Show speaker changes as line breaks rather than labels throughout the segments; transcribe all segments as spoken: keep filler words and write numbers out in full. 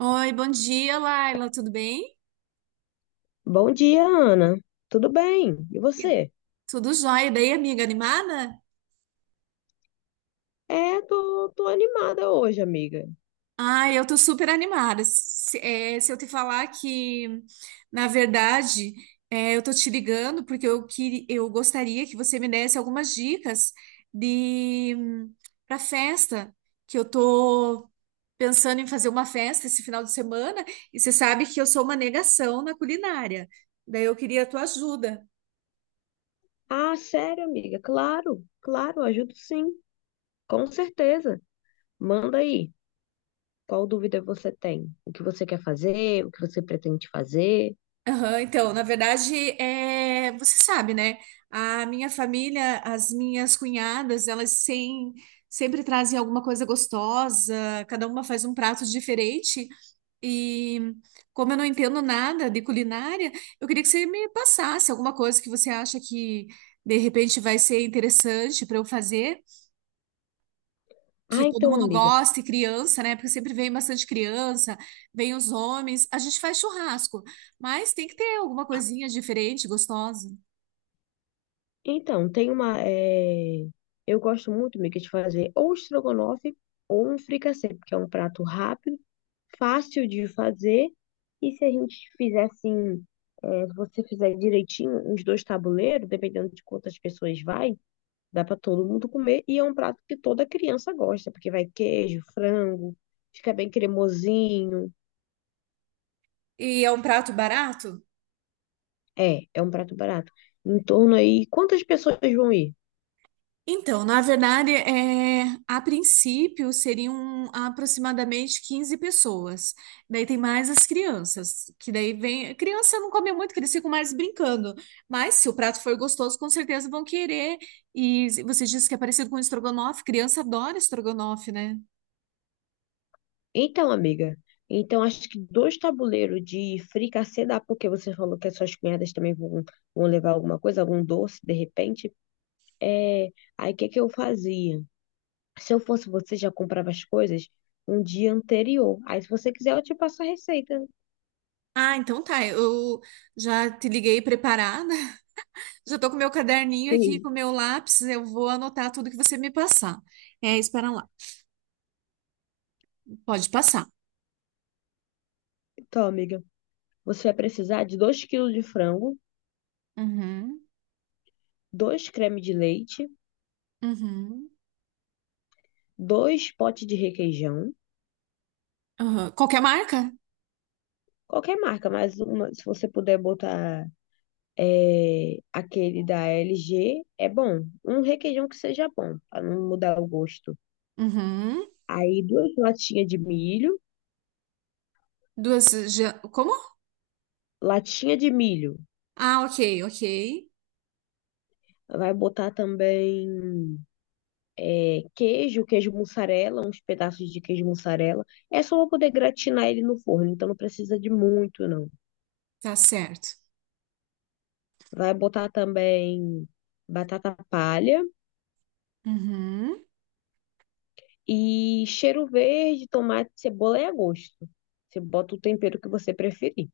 Oi, bom dia, Laila, tudo bem?
Bom dia, Ana. Tudo bem? E
E-
você?
Tudo jóia, e daí, amiga, animada?
É, tô, tô animada hoje, amiga.
Ai, eu tô super animada. Se, é, se eu te falar que, na verdade, é, eu tô te ligando porque eu, queria, eu gostaria que você me desse algumas dicas de para festa, que eu tô pensando em fazer uma festa esse final de semana e você sabe que eu sou uma negação na culinária. Daí eu queria a tua ajuda.
Ah, sério, amiga? Claro, claro, ajudo sim, com certeza. Manda aí. Qual dúvida você tem? O que você quer fazer? O que você pretende fazer?
Aham, então, na verdade, é, você sabe, né? A minha família, as minhas cunhadas, elas sem- sempre trazem alguma coisa gostosa, cada uma faz um prato diferente. E como eu não entendo nada de culinária, eu queria que você me passasse alguma coisa que você acha que de repente vai ser interessante para eu fazer que
Ah,
todo
então,
mundo
amiga.
gosta, e criança, né? Porque sempre vem bastante criança, vem os homens. A gente faz churrasco, mas tem que ter alguma coisinha diferente, gostosa.
Então, tem uma. eh, Eu gosto muito, Mica, de fazer ou estrogonofe ou um fricassê, porque é um prato rápido, fácil de fazer. E se a gente fizer assim, eh, se você fizer direitinho, uns dois tabuleiros, dependendo de quantas pessoas vai, dá para todo mundo comer. E é um prato que toda criança gosta, porque vai queijo, frango, fica bem cremosinho.
E é um prato barato?
É, é um prato barato. Em torno aí, quantas pessoas vão ir?
Então, na verdade, é, a princípio seriam aproximadamente quinze pessoas. Daí tem mais as crianças, que daí vem. Criança não come muito, que eles ficam mais brincando. Mas se o prato for gostoso, com certeza vão querer. E você disse que é parecido com estrogonofe. Criança adora estrogonofe, né?
Então, amiga, então acho que dois tabuleiros de fricassê dá, porque você falou que as suas cunhadas também vão, vão levar alguma coisa, algum doce, de repente. É, aí o que é que eu fazia? Se eu fosse você, já comprava as coisas um dia anterior. Aí, se você quiser, eu te passo a receita.
Ah, então tá. Eu já te liguei preparada. Já tô com meu caderninho aqui, com
Sim.
meu lápis. Eu vou anotar tudo que você me passar. É, espera lá. Pode passar.
Então, amiga, você vai precisar de dois quilos de frango,
Uhum,
dois creme de leite,
uhum,
dois potes de requeijão,
uhum. Qualquer marca?
qualquer marca, mas uma, se você puder botar. É, aquele da L G é bom. Um requeijão que seja bom, para não mudar o gosto.
Uhum.
Aí duas latinhas de milho,
Duas. ge- Como?
latinha de milho.
Ah, ok, ok.
Vai botar também é, queijo, queijo mussarela, uns pedaços de queijo mussarela. É só pra poder gratinar ele no forno, então não precisa de muito, não.
Tá certo.
Vai botar também batata palha
Uhum.
e cheiro verde, tomate, cebola é a gosto. Você bota o tempero que você preferir.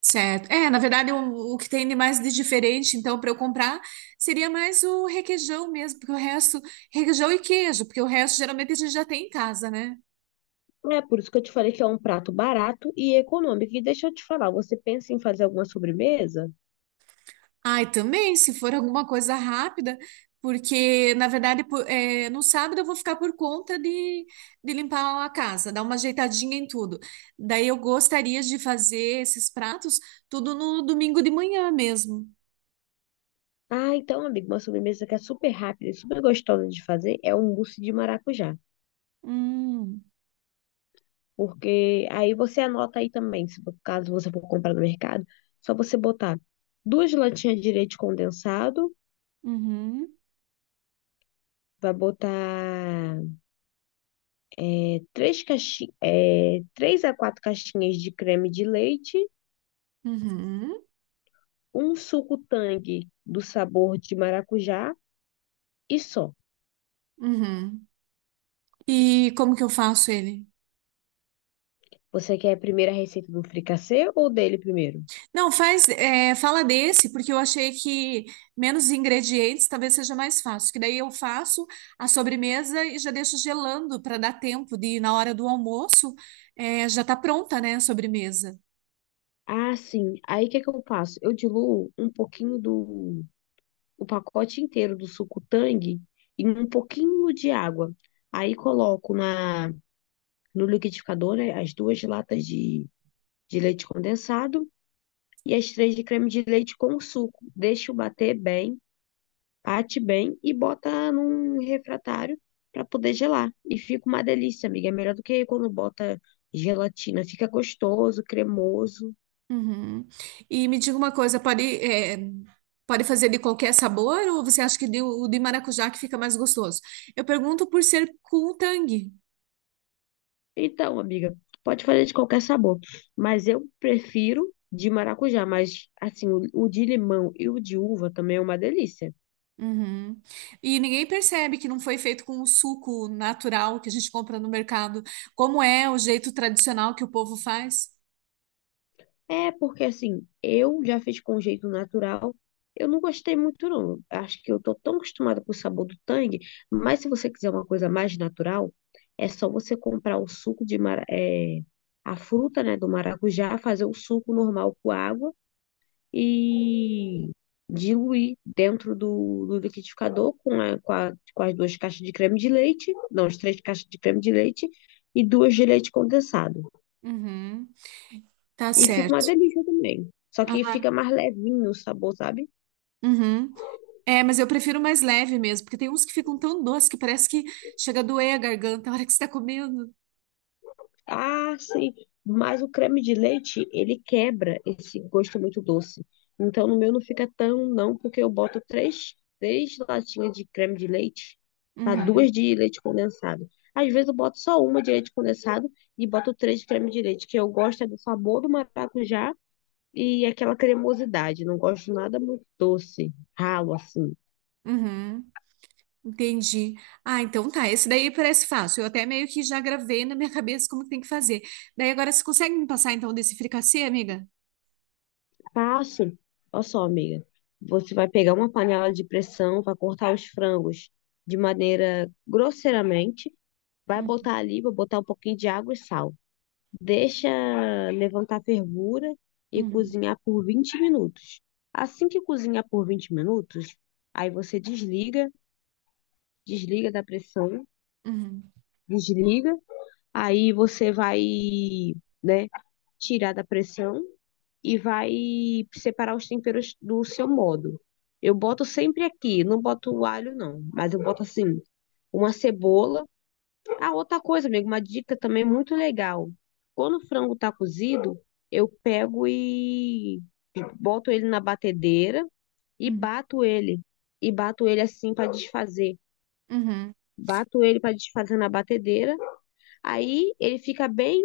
Certo. É, na verdade, o, o que tem de mais de diferente, então, para eu comprar, seria mais o requeijão mesmo, porque o resto, requeijão e queijo, porque o resto geralmente a gente já tem em casa, né?
É por isso que eu te falei que é um prato barato e econômico. E deixa eu te falar, você pensa em fazer alguma sobremesa?
Ai, também, se for alguma coisa rápida, porque, na verdade, po- é, no sábado eu vou ficar por conta de, de limpar a casa, dar uma ajeitadinha em tudo. Daí eu gostaria de fazer esses pratos tudo no domingo de manhã mesmo.
Ah, então, amigo, uma sobremesa que é super rápida e super gostosa de fazer é um mousse de maracujá.
Hum,
Porque aí você anota aí também, se por caso você for comprar no mercado, só você botar duas latinhas de leite condensado,
uhum,
vai botar é, três caixi- é, três a quatro caixinhas de creme de leite,
uhum,
um suco Tang do sabor de maracujá e só.
uhum. E como que eu faço ele?
Você quer primeiro a receita do fricassê ou dele primeiro?
Não, faz, é, fala desse, porque eu achei que menos ingredientes talvez seja mais fácil. Que daí eu faço a sobremesa e já deixo gelando para dar tempo de, na hora do almoço, é, já tá pronta, né, a sobremesa.
Ah, sim. Aí o que que eu faço? Eu diluo um pouquinho do o pacote inteiro do suco Tang em um pouquinho de água. Aí coloco na no liquidificador, né, as duas latas de, de leite condensado e as três de creme de leite com o suco. Deixo bater bem. Bate bem e bota num refratário para poder gelar. E fica uma delícia, amiga. É melhor do que quando bota gelatina. Fica gostoso, cremoso.
Uhum. E me diga uma coisa, pode, é, pode fazer de qualquer sabor ou você acha que de- o de maracujá que fica mais gostoso? Eu pergunto por ser com o Tang.
Então, amiga, pode fazer de qualquer sabor. Mas eu prefiro de maracujá. Mas, assim, o, o de limão e o de uva também é uma delícia.
Uhum. E ninguém percebe que não foi feito com o suco natural que a gente compra no mercado, como é o jeito tradicional que o povo faz.
É, porque assim, eu já fiz com jeito natural. Eu não gostei muito, não. Acho que eu tô tão acostumada com o sabor do tangue, mas se você quiser uma coisa mais natural, é só você comprar o suco de mara, é, a fruta, né, do maracujá, fazer o suco normal com água e diluir dentro do, do liquidificador com, a- com, a- com as duas caixas de creme de leite, não, as três caixas de creme de leite e duas de leite condensado.
Uhum. Tá
E fica uma
certo.
delícia também. Só que
Ah,
fica mais levinho o sabor, sabe?
uhum. É, mas eu prefiro mais leve mesmo, porque tem uns que ficam tão doces que parece que chega a doer a garganta na hora que você tá comendo.
Ah, sim. Mas o creme de leite, ele quebra esse gosto muito doce. Então, no meu não fica tão, não, porque eu boto três, três latinhas de creme de leite, tá?
Uhum.
Duas de leite condensado. Às vezes eu boto só uma de leite condensado e boto três de creme de leite, que eu gosto é do sabor do maracujá e aquela cremosidade. Não gosto nada muito doce, ralo assim.
Uhum. Entendi. Ah, então tá. Esse daí parece fácil. Eu até meio que já gravei na minha cabeça como que tem que fazer. Daí agora você consegue me passar então desse fricassê, amiga?
Passo, olha só, amiga. Você vai pegar uma panela de pressão, vai cortar os frangos de maneira grosseiramente, vai
Uhum.
botar ali, vai botar um pouquinho de água e sal. Deixa levantar a fervura e
Uhum.
cozinhar por vinte minutos. Assim que cozinhar por vinte minutos, aí você desliga, desliga da pressão,
Uhum.
desliga, aí você vai, né, tirar da pressão e vai separar os temperos do seu modo. Eu boto sempre aqui, não boto o alho não, mas eu boto assim, uma cebola. Ah, outra coisa, amigo, uma dica também muito legal. Quando o frango tá cozido, eu pego e boto ele na batedeira e
Uhum.
bato ele. E bato ele assim para desfazer.
Uhum,
Bato ele para desfazer na batedeira. Aí ele fica bem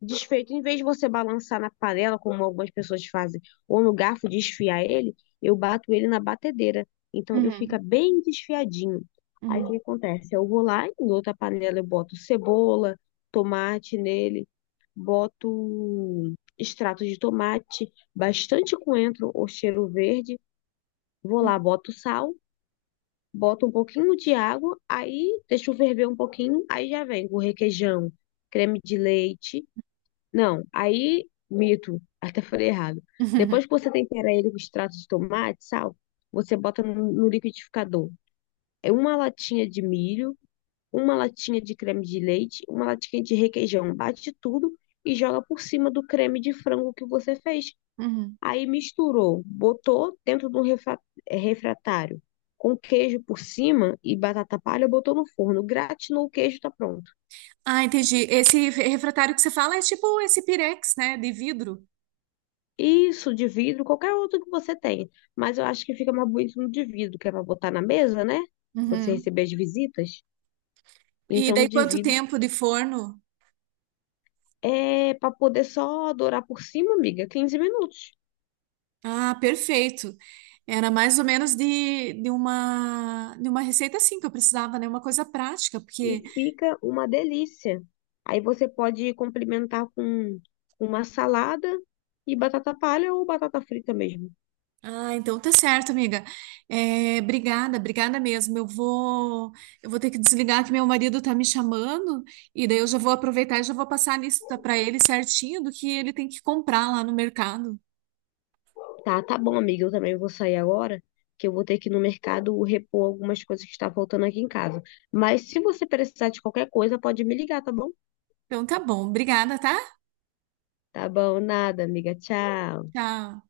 desfeito. Em vez de você balançar na panela, como algumas pessoas fazem, ou no garfo desfiar ele, eu bato ele na batedeira. Então ele
uhum,
fica bem desfiadinho. Aí o que
uhum,
acontece? Eu vou lá, em outra panela eu boto cebola, tomate nele, boto extrato de tomate, bastante coentro ou cheiro verde. Vou
uhum,
lá, boto sal. Bota um pouquinho de água, aí deixa ferver um pouquinho, aí já vem o requeijão, creme de leite. Não, aí, mito, até falei errado.
uhum,
Depois que você tempera ele com extrato de tomate, sal, você bota no, no liquidificador. É uma latinha de milho, uma latinha de creme de leite, uma latinha de requeijão. Bate tudo e joga por cima do creme de frango que você fez.
uhum.
Aí misturou, botou dentro do refra- eh, refratário com queijo por cima e batata palha, botou no forno, gratinou o queijo, tá pronto.
Ah, entendi. Esse refratário que você fala é tipo esse pirex, né, de vidro.
Isso de vidro, qualquer outro que você tenha, mas eu acho que fica mais bonito no de vidro, que é para botar na mesa, né? Você
Uhum.
receber as visitas.
E
Então, no
daí
de
quanto
vidro
tempo de forno?
é para poder só dourar por cima, amiga, quinze minutos.
Ah, perfeito. Era mais ou menos de, de uma de uma receita assim que eu precisava, né? Uma coisa prática,
E
porque
fica uma delícia. Aí você pode complementar com uma salada e batata palha ou batata frita mesmo.
Ah, então tá certo, amiga. É, obrigada, obrigada mesmo. Eu vou, eu vou ter que desligar que meu marido tá me chamando e daí eu já vou aproveitar e já vou passar a lista para ele certinho do que ele tem que comprar lá no mercado.
Tá, tá bom, amiga. Eu também vou sair agora, que eu vou ter que ir no mercado repor algumas coisas que está faltando aqui em casa. Mas se você precisar de qualquer coisa, pode me ligar, tá bom?
Então tá bom, obrigada, tá?
Tá bom, nada, amiga. Tchau.
Tchau.